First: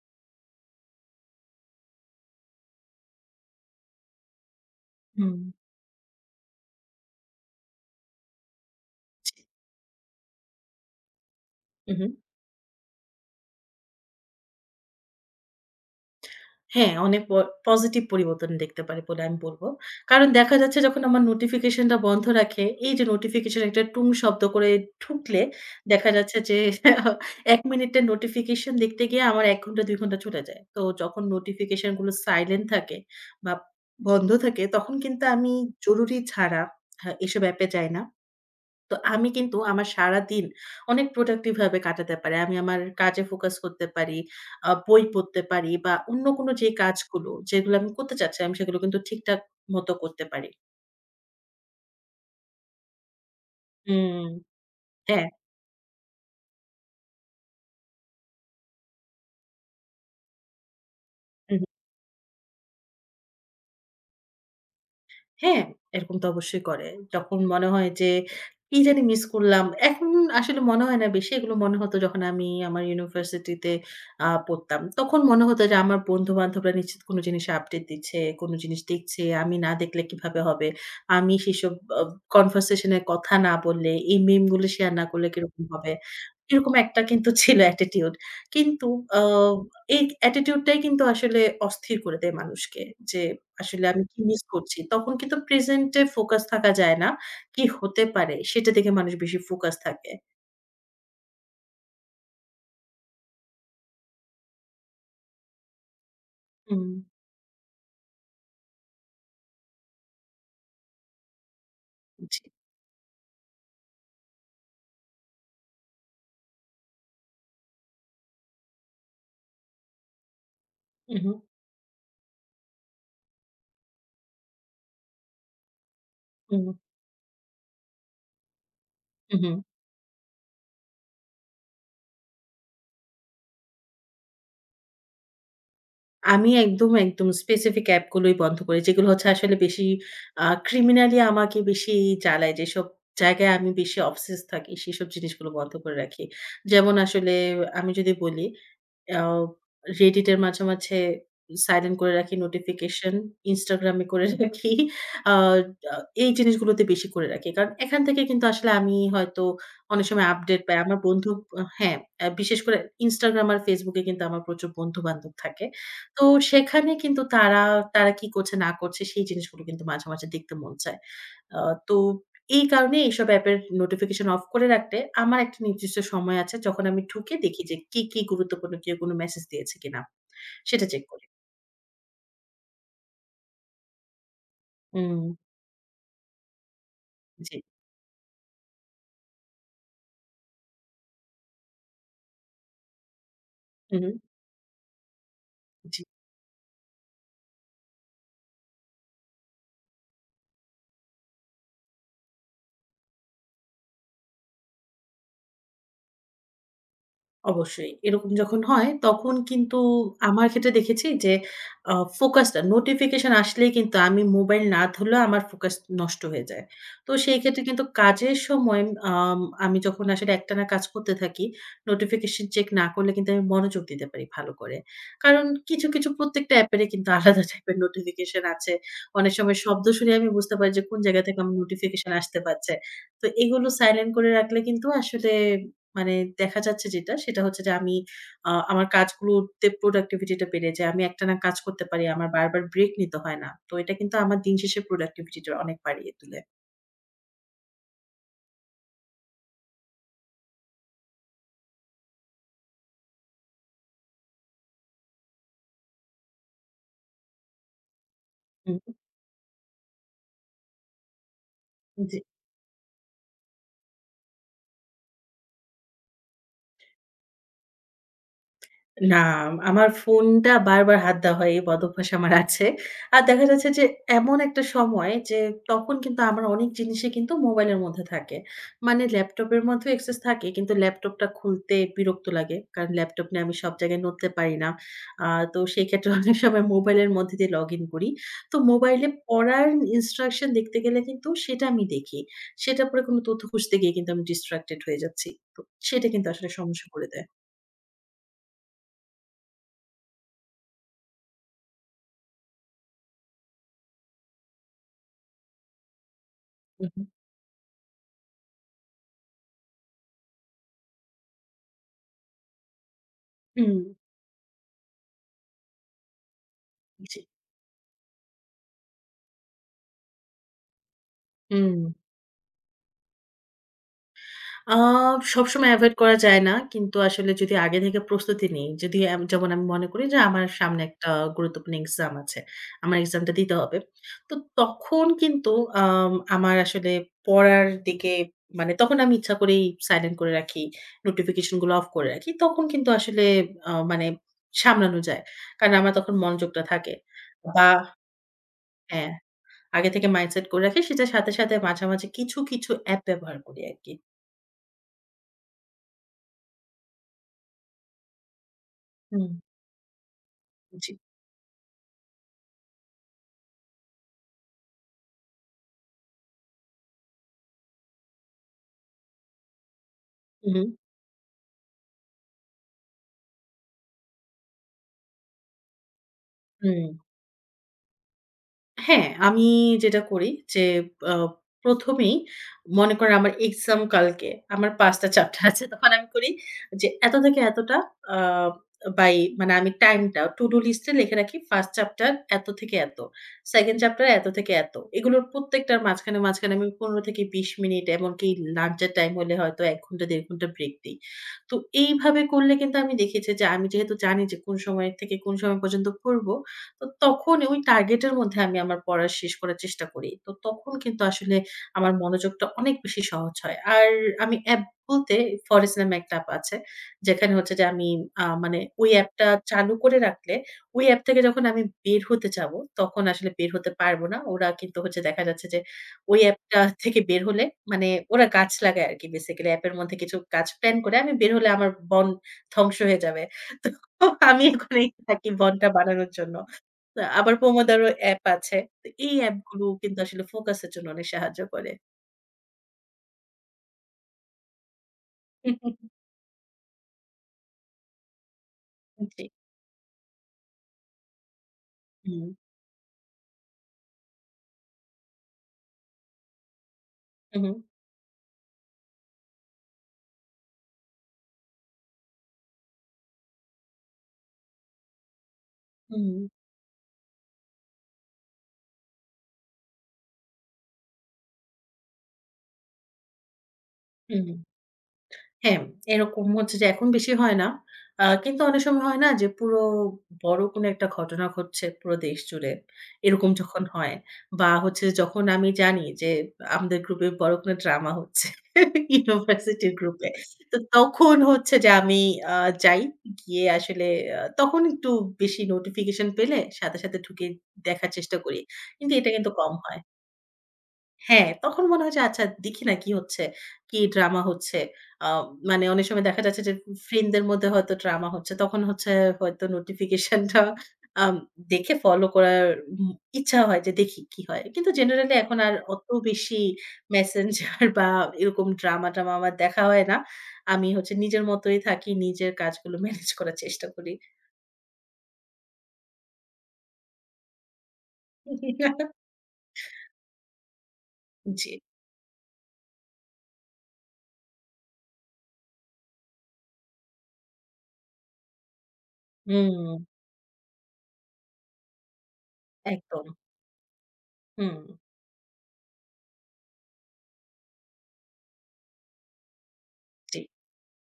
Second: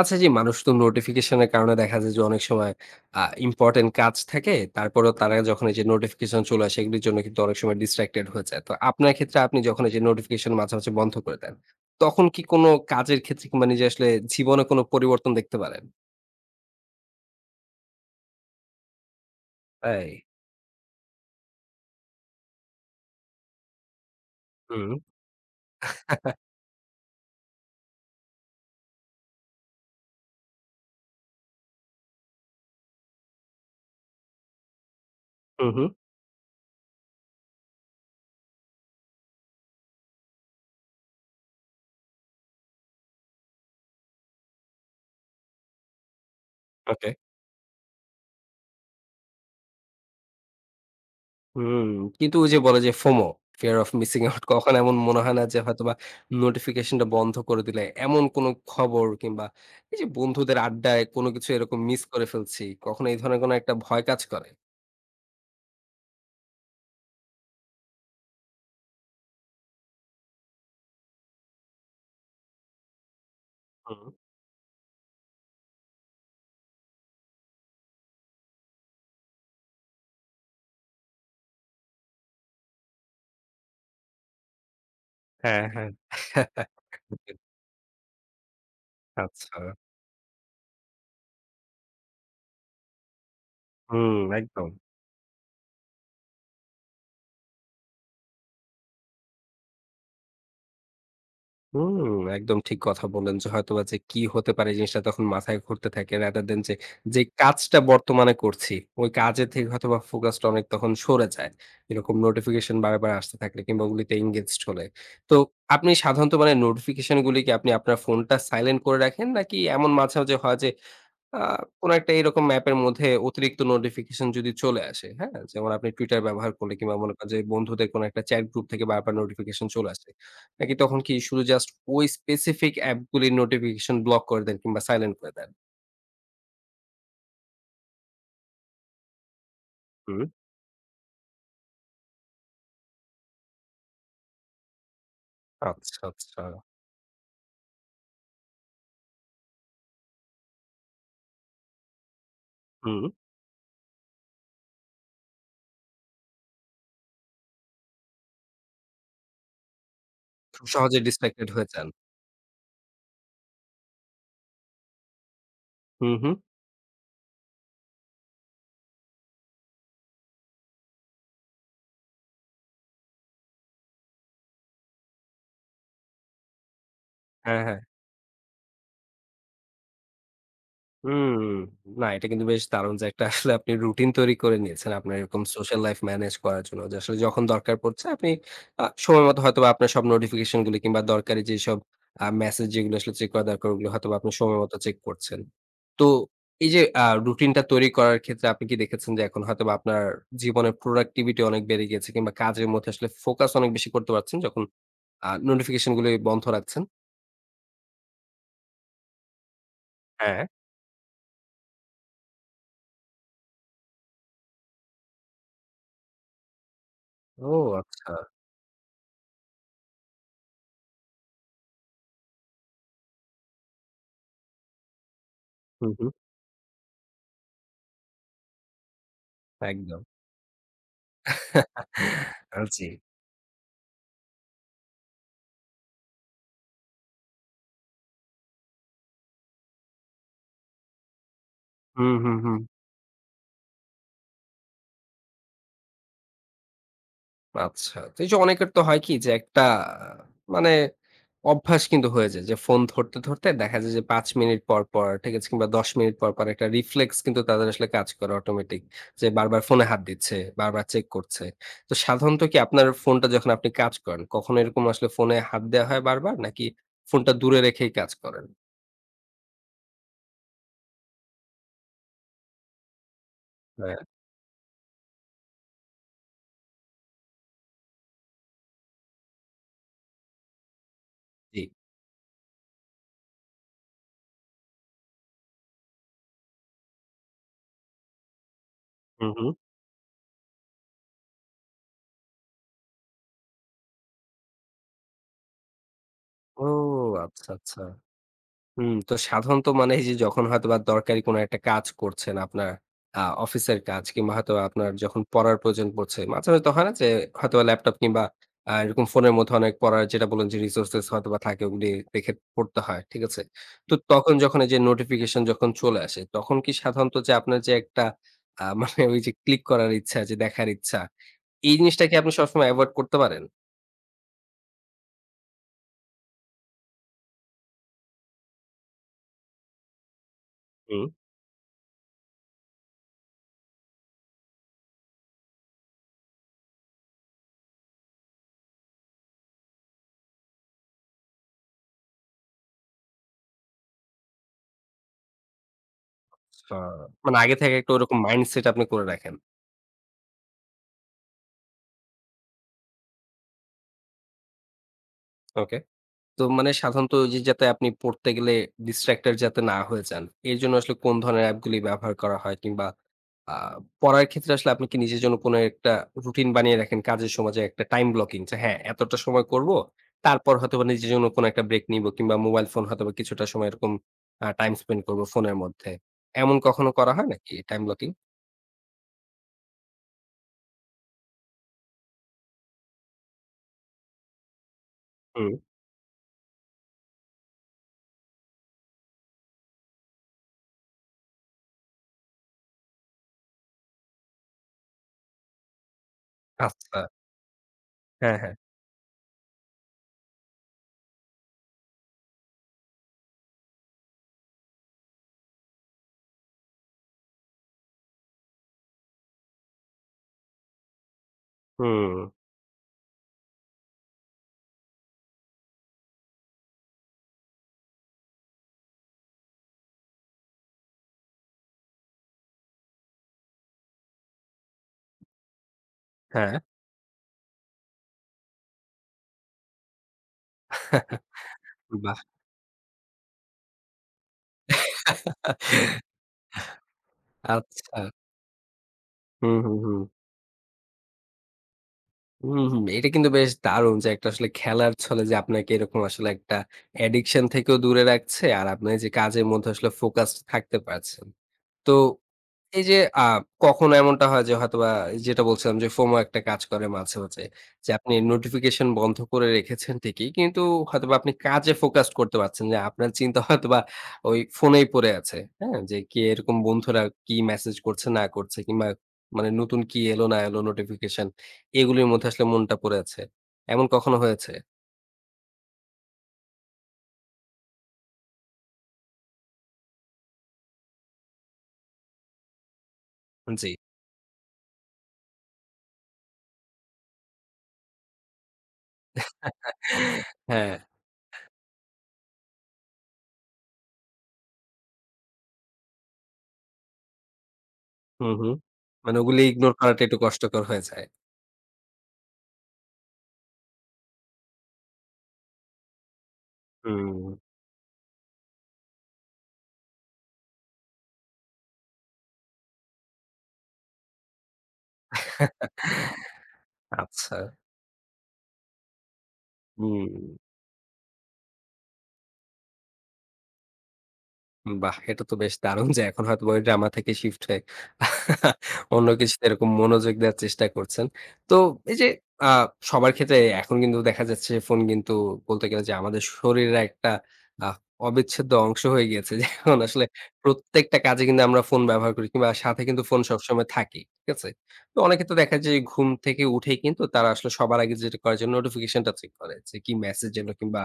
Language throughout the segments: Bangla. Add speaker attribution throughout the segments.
Speaker 1: আচ্ছা জি, মানুষ তো নোটিফিকেশনের কারণে দেখা যায় যে অনেক সময় আ ইম্পোর্টেন্ট কাজ থাকে। তারপরেও তারা
Speaker 2: হুম,
Speaker 1: যখন এই যে নোটিফিকেশন চলে আসে এগুলির জন্য কিন্তু অনেক সময় ডিস্ট্রাক্টেড হয়ে যায়। তো আপনার ক্ষেত্রে আপনি যখন এই যে নোটিফিকেশন মাঝে, মাঝে বন্ধ করে দেন,
Speaker 2: হুম, হুম।
Speaker 1: তখন কি কোনো কাজের ক্ষেত্রে কিংবা নিজে আসলে জীবনে কোনো পরিবর্তন দেখতে পারেন?
Speaker 2: হ্যাঁ, অনেক পজিটিভ পরিবর্তন দেখতে পারি বলে আমি বলব।
Speaker 1: তাই?
Speaker 2: কারণ দেখা যাচ্ছে যখন আমার নোটিফিকেশনটা বন্ধ রাখে, এই যে নোটিফিকেশন একটা টুং শব্দ করে
Speaker 1: হুম।
Speaker 2: ঢুকলে দেখা যাচ্ছে যে ১ মিনিটের নোটিফিকেশন দেখতে গিয়ে আমার ১ ঘন্টা ২ ঘন্টা চলে যায়। তো যখন নোটিফিকেশন গুলো সাইলেন্ট থাকে বা বন্ধ থাকে তখন কিন্তু আমি
Speaker 1: হু, হু।
Speaker 2: জরুরি ছাড়া হ্যাঁ, এসব অ্যাপে যাই না। তো আমি কিন্তু আমার সারাদিন অনেক প্রোডাক্টিভ ভাবে কাটাতে পারি। আমি আমার কাজে ফোকাস করতে পারি, বই পড়তে পারি বা অন্য কোনো যে
Speaker 1: ওকে।
Speaker 2: কাজগুলো, যেগুলো আমি করতে চাচ্ছিলাম, সেগুলো কিন্তু ঠিকঠাক মতো করতে পারি।
Speaker 1: হুম, কিন্তু ওই যে বলে যে ফোমো, ফিয়ার অফ মিসিং
Speaker 2: হুম,
Speaker 1: আউট কখন এমন মনে
Speaker 2: হ্যাঁ।
Speaker 1: হয় না যে হয়তোবা নোটিফিকেশনটা বন্ধ করে দিলে এমন কোনো খবর কিংবা এই যে বন্ধুদের আড্ডায় কোনো কিছু এরকম মিস করে ফেলছি, কখনো এই ধরনের কোনো একটা ভয় কাজ করে?
Speaker 2: হ্যাঁ, এরকম তো অবশ্যই করে। যখন মনে হয় যে কি জানি মিস করলাম। এখন আসলে মনে হয় না বেশি। এগুলো মনে হতো যখন আমি আমার ইউনিভার্সিটিতে
Speaker 1: হুম,
Speaker 2: পড়তাম। তখন মনে হতো যে আমার বন্ধু-বান্ধবরা নিশ্চিত কোনো জিনিসে আপডেট দিচ্ছে, কোনো জিনিস দেখছে। আমি না দেখলে কিভাবে হবে? আমি সেসব আ কনভারসেশন এ কথা না বললে, এই মিম গুলো শেয়ার না করলে কিরকম
Speaker 1: হ্যাঁ, হ্যাঁ।
Speaker 2: হবে? এরকম একটা কিন্তু ছিল attitude. কিন্তু আ
Speaker 1: আচ্ছা।
Speaker 2: এই attitude টাই কিন্তু আসলে অস্থির করে দেয় মানুষকে। যে আসলে আমি কি
Speaker 1: হুম,
Speaker 2: মিস
Speaker 1: একদম।
Speaker 2: করছি? তখন কিন্তু present এ ফোকাস থাকা যায় না। কি হতে পারে? সেটা দেখে মানুষ বেশি ফোকাস থাকে।
Speaker 1: হুম, একদম ঠিক কথা বললেন যে হয়তোবা যে কি হতে পারে জিনিসটা তখন মাথায় ঘুরতে থাকে rather than যে,
Speaker 2: হুম,
Speaker 1: যে কাজটা বর্তমানে করছি, ওই কাজের থেকে হয়তোবা ফোকাসটা অনেক তখন সরে যায়। এরকম
Speaker 2: জি।
Speaker 1: নোটিফিকেশন বারবার আসতে থাকলে কিংবা ওগুলিতে engaged হলে। তো আপনি সাধারণত মানে নোটিফিকেশন গুলি কি আপনি আপনার ফোনটা সাইলেন্ট করে রাখেন? নাকি এমন মাঝে, মাঝে হয় যে
Speaker 2: হুম, হুম,
Speaker 1: আ কোনো একটা এরকম অ্যাপের মধ্যে অতিরিক্ত নোটিফিকেশন যদি চলে আসে, হ্যাঁ? যেমন আপনি Twitter ব্যবহার
Speaker 2: হুম,
Speaker 1: করলে
Speaker 2: হুম,
Speaker 1: কিংবা মনে করেন যে বন্ধুদের কোনো একটা চ্যাট গ্রুপ থেকে বারবার
Speaker 2: হুম, হুম।
Speaker 1: নোটিফিকেশন চলে আসে। নাকি তখন কি শুধু জাস্ট ওই স্পেসিফিক অ্যাপগুলির নোটিফিকেশন ব্লক করে দেন কিংবা সাইলেন্ট করে দেন?
Speaker 2: আমি একদম specific অ্যাপ গুলোই বন্ধ করি। যেগুলো হচ্ছে আসলে বেশি
Speaker 1: হুম,
Speaker 2: criminally আমাকে বেশি জ্বালায়। যেসব জায়গায় আমি বেশি obsessed থাকি সেসব জিনিসগুলো বন্ধ করে
Speaker 1: আচ্ছা,
Speaker 2: রাখি।
Speaker 1: আচ্ছা।
Speaker 2: যেমন আসলে আমি যদি বলি অ্যাও Reddit এর মাঝে, মাঝে সাইলেন্ট করে রাখি
Speaker 1: হুম,
Speaker 2: নোটিফিকেশন, Instagram এ করে রাখি। আ আ এই জিনিসগুলোতে বেশি করে রাখি। কারণ এখান থেকে কিন্তু আসলে আমি হয়তো অনেক সময় আপডেট
Speaker 1: খুব
Speaker 2: পাই। আমার
Speaker 1: সহজে
Speaker 2: বন্ধু
Speaker 1: ডিস্ট্রাক্টেড হয়ে যান।
Speaker 2: হ্যাঁ, বিশেষ করে Instagram আর Facebook এ কিন্তু আমার প্রচুর বন্ধু-বান্ধব থাকে।
Speaker 1: হুম,
Speaker 2: তো
Speaker 1: হুম।
Speaker 2: সেখানে কিন্তু তারা কি করছে না করছে সেই জিনিসগুলো কিন্তু মাঝে, মাঝে দেখতে মন চায়। আ তো এই কারণে এইসব অ্যাপের নোটিফিকেশন অফ করে রাখতে আমার একটা নির্দিষ্ট সময় আছে যখন আমি ঢুকে
Speaker 1: হ্যাঁ,
Speaker 2: দেখি যে
Speaker 1: হ্যাঁ।
Speaker 2: কি গুরুত্বপূর্ণ কেউ কোনো মেসেজ দিয়েছে কিনা। সেটা চেক করি।
Speaker 1: হুম। না, এটা কিন্তু বেশ দারুণ যে একটা আসলে আপনি রুটিন তৈরি করে নিয়েছেন। আপনার
Speaker 2: হুম,
Speaker 1: এরকম সোশ্যাল লাইফ ম্যানেজ করার জন্য। যে আসলে যখন
Speaker 2: জি।
Speaker 1: দরকার পড়ছে আপনি সময় মতো হয়তোবা আপনার সব নোটিফিকেশন গুলি কিংবা দরকারি যেসব মেসেজ যেগুলো আসলে চেক করা দরকার ওগুলো
Speaker 2: হুম,
Speaker 1: হয়তোবা আপনি সময় মতো চেক করছেন।
Speaker 2: জি।
Speaker 1: তো এই যে রুটিনটা তৈরি করার ক্ষেত্রে আপনি কি দেখেছেন যে এখন হয়তোবা আপনার জীবনের প্রোডাক্টিভিটি অনেক বেড়ে গিয়েছে কিংবা কাজের মধ্যে আসলে ফোকাস অনেক বেশি করতে পারছেন যখন নোটিফিকেশন গুলো বন্ধ রাখছেন?
Speaker 2: অবশ্যই। এরকম যখন হয় তখন কিন্তু
Speaker 1: হ্যাঁ।
Speaker 2: আমার ক্ষেত্রে দেখেছি যে আ ফোকাসটা নোটিফিকেশন আসলেই কিন্তু আমি মোবাইল না ধরলেও আমার ফোকাস নষ্ট হয়ে যায়। তো সেই
Speaker 1: ও
Speaker 2: ক্ষেত্রে কিন্তু
Speaker 1: আচ্ছা।
Speaker 2: কাজের সময় আম আমি যখন আসলে একটানা কাজ করতে থাকি, নোটিফিকেশন চেক না করলে কিন্তু আমি মনোযোগ দিতে পারি ভালো করে। কারণ কিছু,
Speaker 1: হু, হু।
Speaker 2: কিছু প্রত্যেকটা অ্যাপেরই কিন্তু আলাদা টাইপের নোটিফিকেশন আছে। অনেক সময় শব্দ
Speaker 1: একদম।
Speaker 2: শুনে আমি বুঝতে পারি যে কোন জায়গা থেকে আমার নোটিফিকেশন আসতে পারছে।
Speaker 1: জি।
Speaker 2: তো এগুলো সাইলেন্ট করে রাখলে কিন্তু আসলে মানে দেখা যাচ্ছে যেটা, সেটা হচ্ছে যে আমি আমার কাজগুলোতে productivity টা বেড়ে যায়। আমি একটানা কাজ করতে পারি।
Speaker 1: হুম,
Speaker 2: আমার
Speaker 1: হুম, হুম।
Speaker 2: বারবার ব্রেক নিতে হয় না। তো এটা কিন্তু আমার দিন শেষে productivity টা অনেক বাড়িয়ে তোলে।
Speaker 1: আচ্ছা। তো এই যে অনেকের তো হয় কি যে একটা মানে অভ্যাস কিন্তু হয়ে যায় যে ফোন ধরতে, ধরতে দেখা যায় যে ৫ মিনিট পর, পর ঠিক আছে? কিংবা ১০ মিনিট পর, পর একটা রিফ্লেক্স কিন্তু তাদের আসলে কাজ করে
Speaker 2: হুম,
Speaker 1: অটোমেটিক। যে বারবার ফোনে হাত দিচ্ছে, বারবার চেক করছে। তো
Speaker 2: জি।
Speaker 1: সাধারণত কি আপনার ফোনটা যখন আপনি কাজ করেন, কখনো এরকম আসলে ফোনে হাত দেওয়া হয় বারবার? নাকি ফোনটা দূরে রেখেই কাজ করেন?
Speaker 2: না, আমার ফোনটা বারবার হাত দেওয়া হয়, এই বদভ্যাস আমার আছে। আর দেখা যাচ্ছে যে
Speaker 1: হ্যাঁ,
Speaker 2: এমন একটা সময় যে তখন কিন্তু আমার অনেক জিনিসই কিন্তু মোবাইলের মধ্যে থাকে। মানে ল্যাপটপের মধ্যেও অ্যাক্সেস থাকে কিন্তু ল্যাপটপটা
Speaker 1: জি।
Speaker 2: খুলতে বিরক্ত লাগে। কারণ ল্যাপটপ নিয়ে আমি সব জায়গায় নড়তে পারি না। আ তো সেই ক্ষেত্রে অনেক সময় মোবাইলের মধ্যে দিয়ে লগইন করি। তো মোবাইলে
Speaker 1: হুম, হুম।
Speaker 2: পড়ার ইনস্ট্রাকশন দেখতে গেলে কিন্তু সেটা আমি দেখি। সেটা পরে কোনো তথ্য খুঁজতে গিয়ে কিন্তু আমি distracted হয়ে যাচ্ছি। তো সেটা কিন্তু আসলে
Speaker 1: ও
Speaker 2: সমস্যা করে দেয়।
Speaker 1: আচ্ছা, আচ্ছা। হুম, তো সাধারণত মানে এই যে যখন হয়তোবা দরকারি কোনো একটা কাজ করছেন আপনার অফিসের কাজ কিংবা হয়তো আপনার যখন পড়ার প্রয়োজন পড়ছে, মাঝে হয়তো
Speaker 2: হু,
Speaker 1: হয় না
Speaker 2: হু।
Speaker 1: যে হয়তোবা ল্যাপটপ কিংবা এরকম ফোনের মধ্যে অনেক পড়ার যেটা বললেন যে রিসোর্সেস হয়তোবা থাকে ওগুলি দেখে পড়তে হয়, ঠিক আছে?
Speaker 2: হুম,
Speaker 1: তো তখন যখন এই যে নোটিফিকেশন যখন চলে আসে, তখন কি সাধারণত
Speaker 2: জি।
Speaker 1: যে আপনার যে একটা মানে ওই যে ক্লিক করার ইচ্ছা, যে দেখার ইচ্ছা, এই
Speaker 2: হুম।
Speaker 1: জিনিসটা কি আপনি সবসময় এভয়েড করতে পারেন?
Speaker 2: আ সবসময় এভয়েড করা যায় না। কিন্তু আসলে যদি আগে থেকে প্রস্তুতি নিই, যদি যেমন আমি মনে করি যে আমার সামনে
Speaker 1: হুম,
Speaker 2: একটা গুরুত্বপূর্ণ এক্সাম আছে। আমার এক্সামটা দিতে হবে। তো তখন কিন্তু আমার আসলে পড়ার দিকে মানে তখন আমি ইচ্ছা করেই সাইলেন্ট করে রাখি। নোটিফিকেশন গুলো অফ করে রাখি। তখন কিন্তু আসলে মানে সামলানো যায়। কারণ আমার তখন মনোযোগটা
Speaker 1: আ
Speaker 2: থাকে।
Speaker 1: মানে আগে
Speaker 2: বা
Speaker 1: থেকে একটা ওরকম মাইন্ডসেট আপনি করে
Speaker 2: হ্যাঁ,
Speaker 1: রাখেন।
Speaker 2: আগে থেকে মাইন্ডসেট করে রাখি। সেটার সাথে, সাথে মাঝামাঝি কিছু অ্যাপ ব্যবহার করি আরকি।
Speaker 1: ওকে। তো মানে সাধারণত ওই যে যাতে আপনি পড়তে গেলে
Speaker 2: হুম।
Speaker 1: distracted যাতে না হয়ে যান। এর জন্য
Speaker 2: জি।
Speaker 1: আসলে কোন ধরনের অ্যাপ গুলি ব্যবহার করা হয়? কিংবা আ পড়ার ক্ষেত্রে আসলে আপনি কি নিজের জন্য কোনো একটা রুটিন বানিয়ে রাখেন কাজের সময় যে একটা টাইম ব্লকিং যে হ্যাঁ, এতটা সময় করব। তারপর
Speaker 2: হুম,
Speaker 1: হয়তোবা নিজের জন্য কোনো একটা ব্রেক নিব কিংবা মোবাইল ফোন হয়তোবা কিছুটা সময় এরকম টাইম স্পেন্ড করব ফোনের মধ্যে। এমন কখনো
Speaker 2: হুম।
Speaker 1: করা হয় নাকি টাইম ব্লকিং?
Speaker 2: হ্যাঁ, আমি যেটা করি যে আ ১ম এই মনে করেন আমার এক্সাম কালকে আমার ৫ টা চ্যাপ্টার
Speaker 1: হুম।
Speaker 2: আছে। তখন আমি করি যে এত থেকে এতটা আ বাই মানে আমি টাইমটা to do list এ লিখে রাখি। 1st চ্যাপ্টার এত থেকে এত, 2nd চ্যাপ্টার এত থেকে এত। এগুলোর প্রত্যেকটার মাঝখানে আমি
Speaker 1: আচ্ছা।
Speaker 2: ১৫-২০ মিনিট এমনকি
Speaker 1: হ্যাঁ, হ্যাঁ।
Speaker 2: লাঞ্চের টাইম হলে হয়তো ১ ঘন্টা ১.৫ ঘন্টা ব্রেক দেই। তো এইভাবে করলে কিন্তু আমি দেখেছি যে আমি যেহেতু জানি যে কোন সময় থেকে কোন সময় পর্যন্ত পড়ব তো তখন ওই টার্গেটের মধ্যে আমি আমার পড়া শেষ করার চেষ্টা করি। তো তখন কিন্তু আসলে আমার
Speaker 1: হুম।
Speaker 2: মনোযোগটা অনেক বেশি সহজ হয়। আর আমি অ্যাপ বলতে ফরেস্ট নামে একটা অ্যাপ আছে। যেখানে হচ্ছে যে আমি মানে ওই অ্যাপটা চালু করে রাখলে ওই অ্যাপ থেকে যখন আমি বের হতে যাবো, তখন আসলে বের হতে পারবো না। ওরা কিন্তু হচ্ছে দেখা যাচ্ছে যে ওই
Speaker 1: হ্যাঁ।
Speaker 2: অ্যাপটা থেকে বের হলে মানে ওরা গাছ লাগায় আরকি বেসিক্যালি অ্যাপের মধ্যে কিছু গাছ প্ল্যান করে আমি বের হলে আমার
Speaker 1: বাহ!
Speaker 2: ধ্বংস হয়ে যাবে। তো আমি ওখানেই থাকি বনটা বানানোর জন্য। আবার
Speaker 1: আচ্ছা।
Speaker 2: Pomodoro অ্যাপ আছে। তো এই
Speaker 1: হুম,
Speaker 2: অ্যাপগুলো
Speaker 1: হুম,
Speaker 2: কিন্তু
Speaker 1: হুম।
Speaker 2: আসলে ফোকাসের জন্য অনেক সাহায্য করে।
Speaker 1: হুম, হুম। এটা কিন্তু বেশ দারুণ যে একটা আসলে খেলার ছলে যে
Speaker 2: হুম,
Speaker 1: আপনাকে
Speaker 2: হুম,
Speaker 1: এরকম আসলে একটা অ্যাডিকশন থেকেও দূরে রাখছে। আর আপনি
Speaker 2: হুম।
Speaker 1: যে
Speaker 2: জি।
Speaker 1: কাজের মধ্যে আসলে ফোকাসড থাকতে পারছেন। তো
Speaker 2: হুম।
Speaker 1: এই যে আ কখনো এমনটা হয় যে হয়তোবা যেটা বলছিলাম যে FOMO একটা কাজ করে মাঝে,
Speaker 2: হু,
Speaker 1: মাঝে
Speaker 2: হু।
Speaker 1: যে আপনি নোটিফিকেশন বন্ধ করে রেখেছেন ঠিকই। কিন্তু হয়তোবা আপনি কাজে ফোকাস করতে পারছেন না। আপনার চিন্তা হয়তোবা ওই ফোনেই পড়ে আছে। হ্যাঁ? যে
Speaker 2: হুম,
Speaker 1: কে এরকম বন্ধুরা কি মেসেজ করছে না করছে কিংবা মানে নতুন কি এলো না এলো নোটিফিকেশন এগুলির মধ্যে আসলে মনটা পড়ে আছে। এমন কখনো
Speaker 2: হুম।
Speaker 1: হয়েছে?
Speaker 2: হ্যাঁ, এরকম হচ্ছে যে এখন বেশি হয় না। কিন্তু অনেক সময় হয় না যে পুরো বড় কোনো একটা ঘটনা ঘটছে পুরো দেশ জুড়ে। এরকম যখন
Speaker 1: জি।
Speaker 2: হয় বা হচ্ছে যখন আমি জানি যে আমাদের গ্রুপে বড় কোনো ড্রামা হচ্ছে ইউনিভার্সিটির গ্রুপে। তো
Speaker 1: হ্যাঁ।
Speaker 2: তখন হচ্ছে যে আমি আ যাই গিয়ে আসলে তখন একটু বেশি নোটিফিকেশন পেলে সাথে, সাথে ঢুকে দেখার চেষ্টা
Speaker 1: হুম,
Speaker 2: করি।
Speaker 1: হুম।
Speaker 2: কিন্তু এটা
Speaker 1: মানে
Speaker 2: কিন্তু
Speaker 1: ওগুলি
Speaker 2: কম
Speaker 1: ইগনোর
Speaker 2: হয়।
Speaker 1: করাটা একটু কষ্টকর হয়ে যায়।
Speaker 2: হ্যাঁ, তখন মনে হয় যে আচ্ছা দেখি না কি হচ্ছে, কি ড্রামা হচ্ছে। আ মানে অনেক সময় দেখা যাচ্ছে যে
Speaker 1: হুম।
Speaker 2: ফ্রেন্ডদের মধ্যে হয়তো ড্রামা হচ্ছে। তখন হচ্ছে হয়তো নোটিফিকেশনটা আম দেখে ফলো করার উম ইচ্ছা হয় যে দেখি কি হয়। কিন্তু জেনারেলি এখন আর অত বেশি
Speaker 1: আচ্ছা।
Speaker 2: মেসেঞ্জার বা এরকম ড্রামা-ট্রামা আমার দেখা হয় না।
Speaker 1: হুম।
Speaker 2: আমি হচ্ছে নিজের মতোই থাকি, নিজের কাজগুলো ম্যানেজ করার চেষ্টা করি।
Speaker 1: বাহ! এটা তো বেশ দারুণ যে এখন হয়তোবা ওই ড্রামা থেকে শিফট হয়ে অন্য কিছুতে এরকম মনোযোগ দেওয়ার চেষ্টা করছেন।
Speaker 2: জি।
Speaker 1: তো এই যে আ সবার ক্ষেত্রে এখন কিন্তু দেখা যাচ্ছে ফোন কিন্তু বলতে গেলে যে আমাদের শরীরের একটা আ অবিচ্ছেদ্য অংশ হয়ে গিয়েছে। যে
Speaker 2: হুম,
Speaker 1: এখন আসলে প্রত্যেকটা কাজে কিন্তু আমরা ফোন ব্যবহার করি কিংবা সাথে কিন্তু
Speaker 2: একদম।
Speaker 1: ফোন সবসময় থাকেই। ঠিক আছে?
Speaker 2: হুম,
Speaker 1: তো অনেকে তো দেখা যায় যে ঘুম থেকে উঠেই কিন্তু তারা আসলে সবার আগে যেটা করার জন্য নোটিফিকেশনটা চেক করে যে কি
Speaker 2: জি।
Speaker 1: মেসেজ এলো কিংবা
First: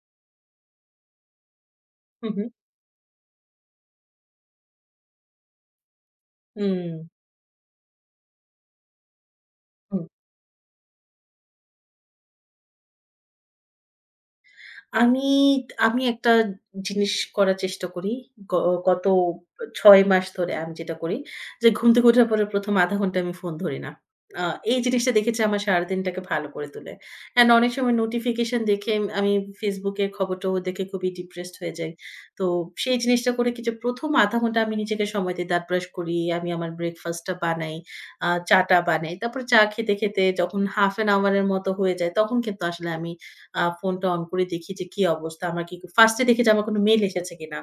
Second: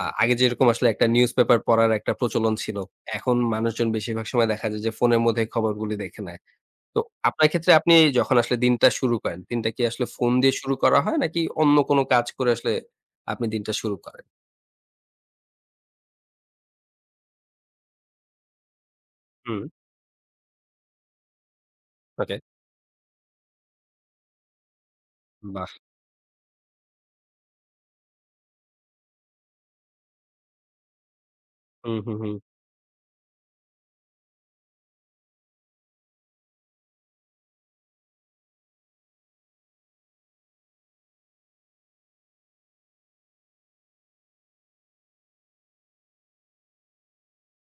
Speaker 1: আগে যেরকম আসলে একটা নিউজপেপার পড়ার একটা
Speaker 2: হু, হু।
Speaker 1: প্রচলন ছিল। এখন মানুষজন বেশিরভাগ সময় দেখা যায় যে ফোনের মধ্যে খবরগুলি দেখে নেয়।
Speaker 2: হুম,
Speaker 1: তো আপনার ক্ষেত্রে আপনি যখন আসলে দিনটা শুরু করেন, দিনটা কি
Speaker 2: হুম।
Speaker 1: আসলে ফোন দিয়ে শুরু করা হয় নাকি অন্য কোনো কাজ করে আসলে আপনি দিনটা শুরু করেন?
Speaker 2: আমি, আমি একটা জিনিস করার চেষ্টা করি। গ গত
Speaker 1: হুম,
Speaker 2: ৬ মাস ধরে আমি যেটা করি যে ঘুম থেকে ওঠার
Speaker 1: ওকে।
Speaker 2: পরে ১ম আধা ঘন্টা আমি ফোন ধরি না। আ এই জিনিসটা দেখেছি আমার
Speaker 1: বাহ!
Speaker 2: সারাদিনটাকে ভালো করে তোলে। অ্যান্ড অনেক সময় নোটিফিকেশন দেখে আমি Facebook এর খবরটাও দেখে খুবই ডিপ্রেসড হয়ে যাই।
Speaker 1: হুম, হুম, হুম।
Speaker 2: তো সেই জিনিসটা করে কি যে ১ম আধা ঘন্টা আমি নিজেকে সময় দিই। দাঁত ব্রাশ করি, আমি আমার ব্রেকফাস্টটা বানাই, চা টা বানাই। তারপরে চা খেতে, খেতে যখন হাফ অ্যান আওয়ার এর মতো হয়ে যায় তখন কিন্তু আসলে আমি ফোনটা অন করে দেখি যে কি অবস্থা। আমার কি ফার্স্ট এ দেখি যে আমার কোন মেইল এসেছে কিনা।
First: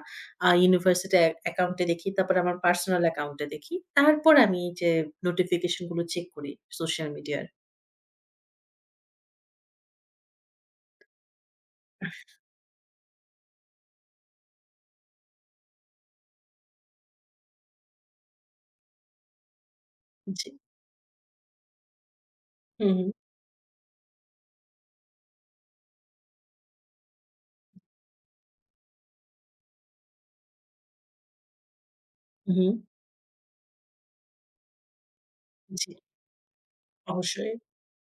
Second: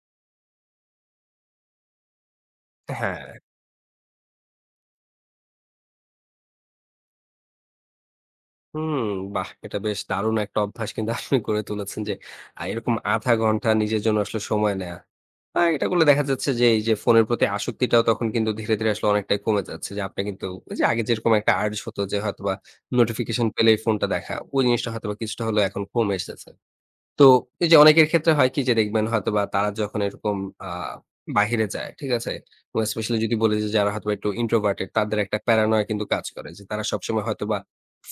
Speaker 2: ইউনিভার্সিটি অ্যাকাউন্ট এ দেখি। তারপরে আমার পার্সোনাল
Speaker 1: হ্যাঁ।
Speaker 2: অ্যাকাউন্ট এ দেখি। তারপর আমি এই যে নোটিফিকেশন গুলো চেক করি সোশ্যাল মিডিয়ার।
Speaker 1: হুম, বাহ! এটা বেশ দারুণ একটা অভ্যাস কিন্তু আপনি করে তুলেছেন যে, এরকম ০.৫ ঘন্টা নিজের জন্য আসলে সময় নেয়া। এটা করলে দেখা যাচ্ছে যে, এই যে ফোনের প্রতি আসক্তিটাও তখন কিন্তু ধীরে, ধীরে আসলে অনেকটাই কমে যাচ্ছে। যে আপনি কিন্তু
Speaker 2: জি।
Speaker 1: ওই যে আগে যেরকম একটা আর্জ হতো যে হয়তোবা
Speaker 2: হু, হু।
Speaker 1: নোটিফিকেশন পেলেই ফোনটা দেখা, ওই জিনিসটা হয়তোবা কিছুটা হলেও এখন কমে এসেছে। তো এই যে অনেকের ক্ষেত্রে হয় কি যে দেখবেন হয়তোবা তারা যখন এরকম আ বাহিরে যায়, ঠিক আছে?
Speaker 2: হু, হু।
Speaker 1: এবং স্পেশালি যদি বলি যে যারা হয়তোবা একটু introverted তাদের একটা প্যারানয়েড
Speaker 2: জি,
Speaker 1: কিন্তু কাজ করে। যে তারা সবসময়
Speaker 2: অবশ্যই।
Speaker 1: হয়তোবা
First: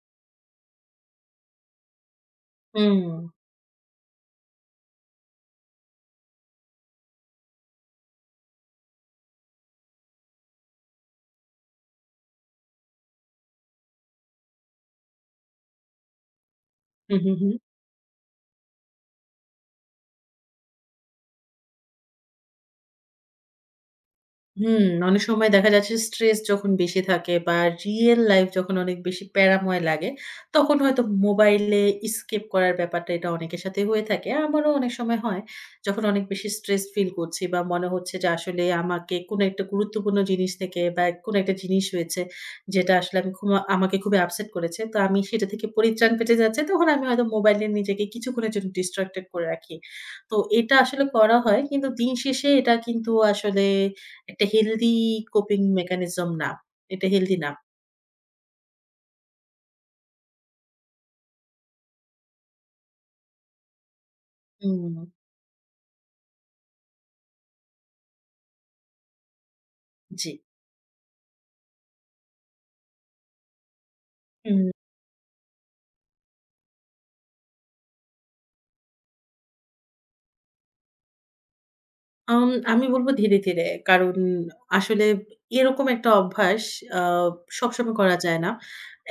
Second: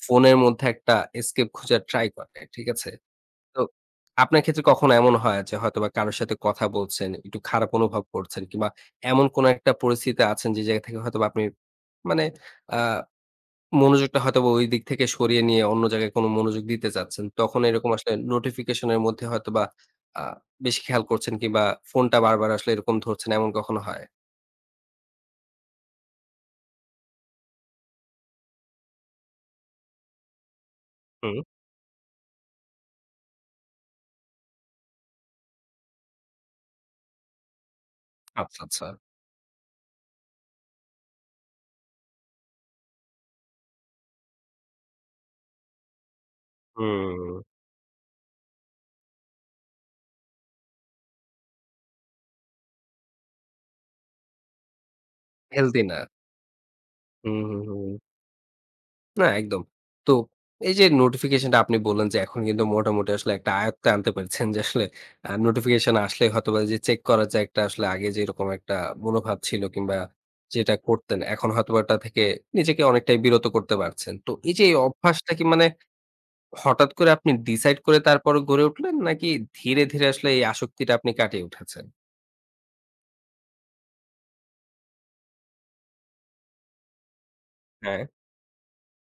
Speaker 1: ফোনের মধ্যে একটা escape খোঁজার ট্রাই করে, ঠিক আছে?
Speaker 2: হুম।
Speaker 1: তো আপনার ক্ষেত্রে কখনো এমন হয় যে হয়তোবা কারো সাথে কথা বলছেন, একটু খারাপ অনুভব করছেন কিংবা এমন কোনো একটা পরিস্থিতিতে আছেন যে জায়গা থেকে হয়তোবা আপনি মানে আ মনোযোগটা হয়তোবা ওই দিক থেকে সরিয়ে নিয়ে অন্য জায়গায় কোনো মনোযোগ দিতে
Speaker 2: হু,
Speaker 1: চাচ্ছেন।
Speaker 2: হু, হু।
Speaker 1: তখন এরকম আসলে নোটিফিকেশনের মধ্যে হয়তোবা আ বেশি খেয়াল করছেন কিংবা ফোনটা বারবার আসলে এরকম ধরছেন এমন কখনো হয়?
Speaker 2: হুম, অনেক সময় দেখা যাচ্ছে স্ট্রেস যখন বেশি থাকে বা রিয়েল লাইফ যখন অনেক বেশি প্যারাময় লাগে, তখন হয়তো
Speaker 1: হুম।
Speaker 2: মোবাইলে স্কেপ করার ব্যাপারটা এটা অনেকের সাথে হয়ে থাকে। আমারও অনেক সময় হয়। যখন অনেক বেশি স্ট্রেস ফিল করছি বা মনে হচ্ছে যে
Speaker 1: আচ্ছা,
Speaker 2: আসলে
Speaker 1: আচ্ছা।
Speaker 2: আমাকে কোনো একটা গুরুত্বপূর্ণ জিনিস থেকে বা কোনো একটা জিনিস হয়েছে যেটা আসলে আমি খুব আমাকে খুবই আপসেট করেছে। তো আমি সেটা থেকে পরিত্রাণ পেতে যাচ্ছি তখন আমি হয়তো
Speaker 1: হুম।
Speaker 2: মোবাইলে নিজেকে কিছুক্ষণের জন্য distracted করে রাখি। তো এটা আসলে করা হয় কিন্তু দিন শেষে এটা কিন্তু আসলে একটা হেলথি কোপিং
Speaker 1: হেলথি না।
Speaker 2: মেকানিজম না। এটা হেলথি
Speaker 1: হুম,
Speaker 2: না।
Speaker 1: হুম, হুম। না, একদম। তো এই যে নোটিফিকেশনটা আপনি বললেন যে এখন কিন্তু মোটামুটি আসলে একটা আয়ত্তে আনতে পেরেছেন যে আসলে
Speaker 2: হুম,
Speaker 1: নোটিফিকেশন আসলে হয়তোবা যে চেক করার যে একটা আসলে আগে যেরকম একটা মনোভাব ছিল কিংবা
Speaker 2: জি।
Speaker 1: যেটা করতেন, এখন হয়তোবা ওটা থেকে নিজেকে অনেকটাই বিরত করতে পারছেন। তো এই
Speaker 2: হুম,
Speaker 1: যে এই অভ্যাসটা কি মানে হঠাৎ করে আপনি ডিসাইড করে তারপরে গড়ে উঠলেন নাকি ধীরে, ধীরে আসলে এই আসক্তিটা আপনি কাটিয়ে উঠেছেন?
Speaker 2: আম আমি বলব ধীরে, ধীরে। কারণ আসলে এরকম একটা অভ্যাস আ সবসময়
Speaker 1: হ্যাঁ,
Speaker 2: করা যায় না।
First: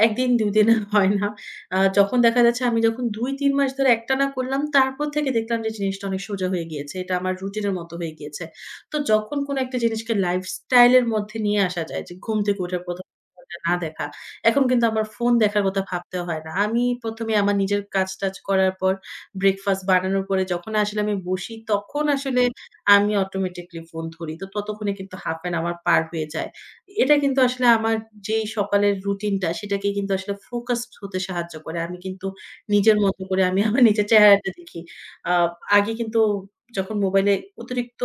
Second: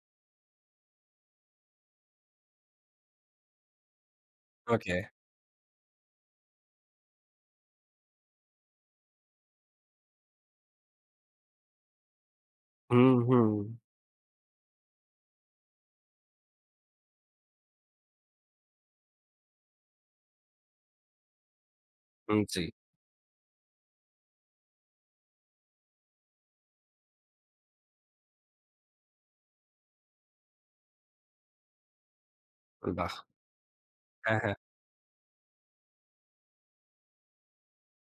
Speaker 2: ১ দিন ২ দিনে হয় না। যখন দেখা যাচ্ছে আমি যখন ২-৩ মাস ধরে একটানা করলাম,
Speaker 1: ওকে।
Speaker 2: তারপর থেকে দেখলাম যে জিনিসটা অনেক সোজা হয়ে গিয়েছে। এটা আমার রুটিনের মতো হয়ে গিয়েছে। তো যখন কোনো একটা জিনিসকে লাইফস্টাইল এর মধ্যে নিয়ে আসা যায় যে ঘুম থেকে উঠার ১ম
Speaker 1: হুম, হুম।
Speaker 2: না দেখা। এখন কিন্তু আমার ফোন দেখার কথা ভাবতে হয় না। আমি ১ম এ আমার নিজের কাজ-টাজ করার পর ব্রেকফাস্ট বানানোর পরে যখন আসলে আমি বসি, তখন
Speaker 1: হুম,
Speaker 2: আসলে
Speaker 1: জি।
Speaker 2: আমি অটোমেটিক্যালি ফোন ধরি। তো ততক্ষণে কিন্তু ১/২ অ্যান আওয়ার পার হয়ে যায়। এটা কিন্তু আসলে আমার যেই সকালের রুটিনটা সেটাকে কিন্তু আসলে ফোকাসড হতে সাহায্য করে। আমি কিন্তু নিজের
Speaker 1: বাহ!
Speaker 2: মতো করে আমি আমার নিজের
Speaker 1: হ্যাঁ,
Speaker 2: চেহারাটা
Speaker 1: হ্যাঁ।
Speaker 2: দেখি। আ আগে কিন্তু যখন মোবাইলে অতিরিক্ত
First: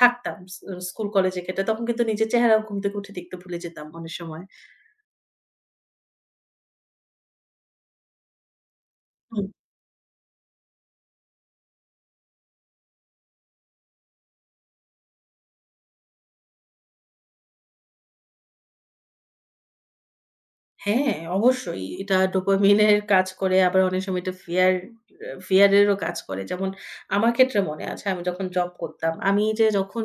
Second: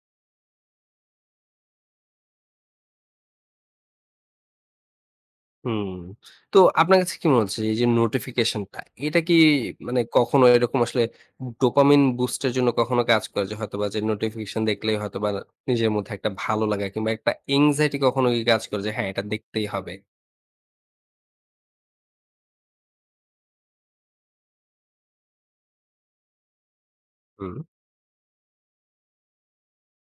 Speaker 2: থাকতাম স্কুল কলেজে ঘেঁটে তখন কিন্তু নিজের চেহারাও ঘুম থেকে উঠে দেখতে ভুলে যেতাম অনেক সময়।
Speaker 1: হুম। তো আপনার কাছে কি মনে হচ্ছে যে, এই যে নোটিফিকেশনটা, এটা কি
Speaker 2: হুম।
Speaker 1: মানে কখনো এরকম আসলে ডোপামিন বুস্ট এর জন্য কখনো কাজ করে? যে হয়তোবা যে নোটিফিকেশন দেখলেই হয়তোবা নিজের মধ্যে একটা ভালো লাগা কিংবা একটা এংজাইটি কখনো কি কাজ করে যে, হ্যাঁ, এটা দেখতেই হবে?
Speaker 2: হ্যাঁ, অবশ্যই। এটা ডোপামিনের কাজ করে আবার অনেক সময় এটা ফিয়ার এরও কাজ করে। যেমন আমার
Speaker 1: হুম।
Speaker 2: ক্ষেত্রে মনে আছে আমি যখন জব করতাম, আমি যে যখন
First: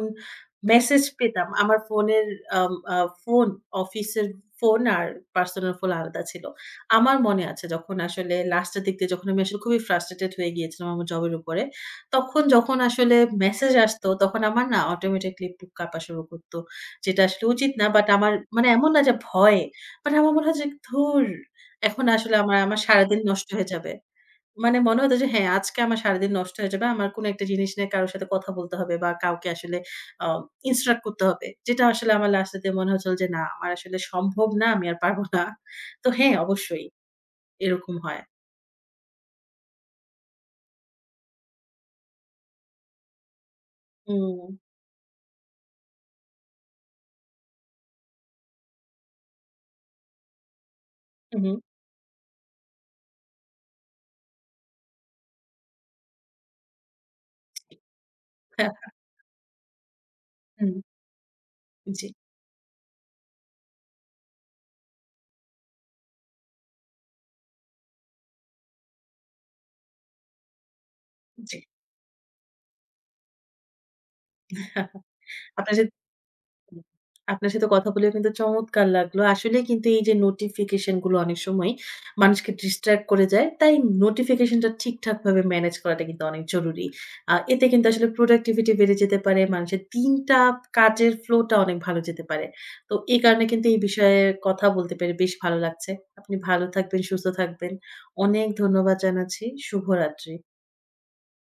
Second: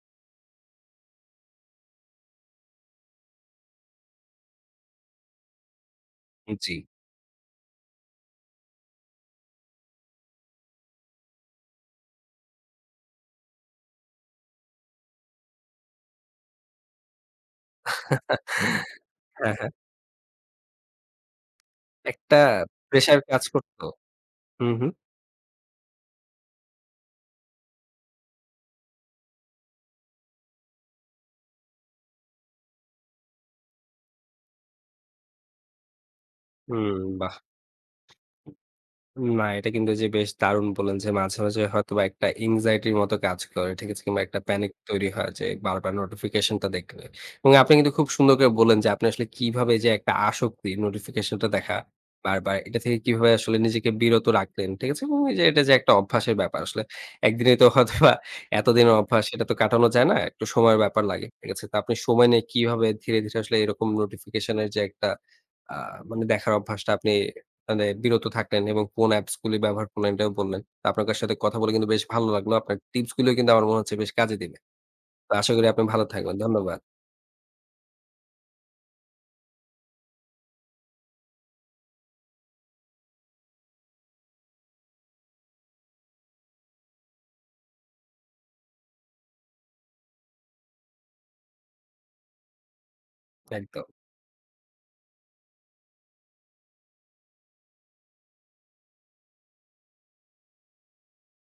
Speaker 2: মেসেজ পেতাম আমার ফোনের আম আ ফোন অফিসের ফোন আর পার্সোনাল ফোন আলাদা ছিল।
Speaker 1: জি।
Speaker 2: আমার মনে আছে যখন আসলে লাস্টের দিক দিয়ে যখন আমি আসলে খুবই ফ্রাস্ট্রেটেড হয়ে গিয়েছিলাম আমার জবের উপরে, তখন যখন আসলে মেসেজ আসতো তখন আমার না অটোমেটিক্যালি বুক কাঁপা শুরু করত। যেটা আসলে উচিত না। বাট আমার মানে এমন না যে
Speaker 1: হ্যাঁ,
Speaker 2: ভয়ে
Speaker 1: হ্যাঁ।
Speaker 2: বাট আমার মনে হয় যে ধুর! এখন আসলে
Speaker 1: একটা
Speaker 2: আমার সারাদিন
Speaker 1: প্রেশার কাজ
Speaker 2: নষ্ট হয়ে
Speaker 1: করত?
Speaker 2: যাবে।
Speaker 1: হুম,
Speaker 2: মানে
Speaker 1: হুম।
Speaker 2: মনে হতো যে হ্যাঁ, আজকে আমার সারাদিন নষ্ট হয়ে যাবে। আমার কোন একটা জিনিস নিয়ে কারো সাথে কথা বলতে হবে বা কাউকে আসলে আ ইন্সট্রাক্ট করতে হবে। যেটা আসলে আমার লাস্টের দিয়ে মনে হচ্ছিল যে না, আমার আসলে সম্ভব না, আমি আর পারব না। তো হ্যাঁ, অবশ্যই
Speaker 1: হুম, বাহ!
Speaker 2: এরকম হয়।
Speaker 1: না, এটা কিন্তু এইযে বেশ দারুণ বললেন যে, মাঝে, মাঝে হয়তোবা একটা এনক্সাইটির মতো কাজ করে। ঠিক আছে? কিংবা একটা
Speaker 2: হুম,
Speaker 1: প্যানিক তৈরি হয় যে, বারবার নোটিফিকেশনটা দেখলে। এবং আপনি কিন্তু খুব সুন্দর করে বললেন যে, আপনি আসলে কিভাবে যে একটা আসক্তি
Speaker 2: হু,
Speaker 1: নোটিফিকেশনটা
Speaker 2: হু।
Speaker 1: দেখা বারবার, এটা থেকে কিভাবে আসলে নিজেকে বিরত রাখলেন। ঠিক আছে? এবং এইযে এটা যে একটা অভ্যাসের ব্যাপার আসলে। একদিনে তো হয়তোবা এতদিনের অভ্যাস সেটা তো কাটানো যায় না। একটু
Speaker 2: হুম,
Speaker 1: সময়ের ব্যাপার লাগে। ঠিক আছে? তো আপনি
Speaker 2: জি,
Speaker 1: সময় নিয়ে কিভাবে ধীরে, ধীরে আসলে এরকম নোটিফিকেশন এর যে একটা আ মানে দেখার অভ্যাসটা আপনি মানে বিরত থাকলেন এবং কোন অ্যাপস গুলি ব্যবহার করলেন এটাও বললেন। তো আপনার সাথে
Speaker 2: জি।
Speaker 1: কথা বলে কিন্তু বেশ ভালো লাগলো। আপনার টিপস গুলো কিন্তু আমার মনে হচ্ছে বেশ কাজে দিবে। তো আশা করি
Speaker 2: আপনার
Speaker 1: আপনি ভালো থাকবেন। ধন্যবাদ।
Speaker 2: হুম। আপনার সাথে কথা বলে কিন্তু চমৎকার লাগলো। আসলেই কিন্তু এই যে নোটিফিকেশন গুলো অনেক সময় মানুষকে ডিস্ট্রাক্ট করে যায়। তাই নোটিফিকেশনটা ঠিকঠাকভাবে ম্যানেজ করাটা কিন্তু অনেক জরুরি। এতে কিন্তু আসলে প্রোডাক্টিভিটি বেড়ে যেতে পারে। মানুষের দিনটা কাজের ফ্লো টা অনেক ভালো যেতে পারে। তো এই কারণে কিন্তু এই
Speaker 1: একদম।
Speaker 2: বিষয়ে কথা বলতে পেরে বেশ ভালো লাগছে। আপনি ভালো থাকবেন, সুস্থ থাকবেন। অনেক ধন্যবাদ জানাচ্ছি। শুভরাত্রি।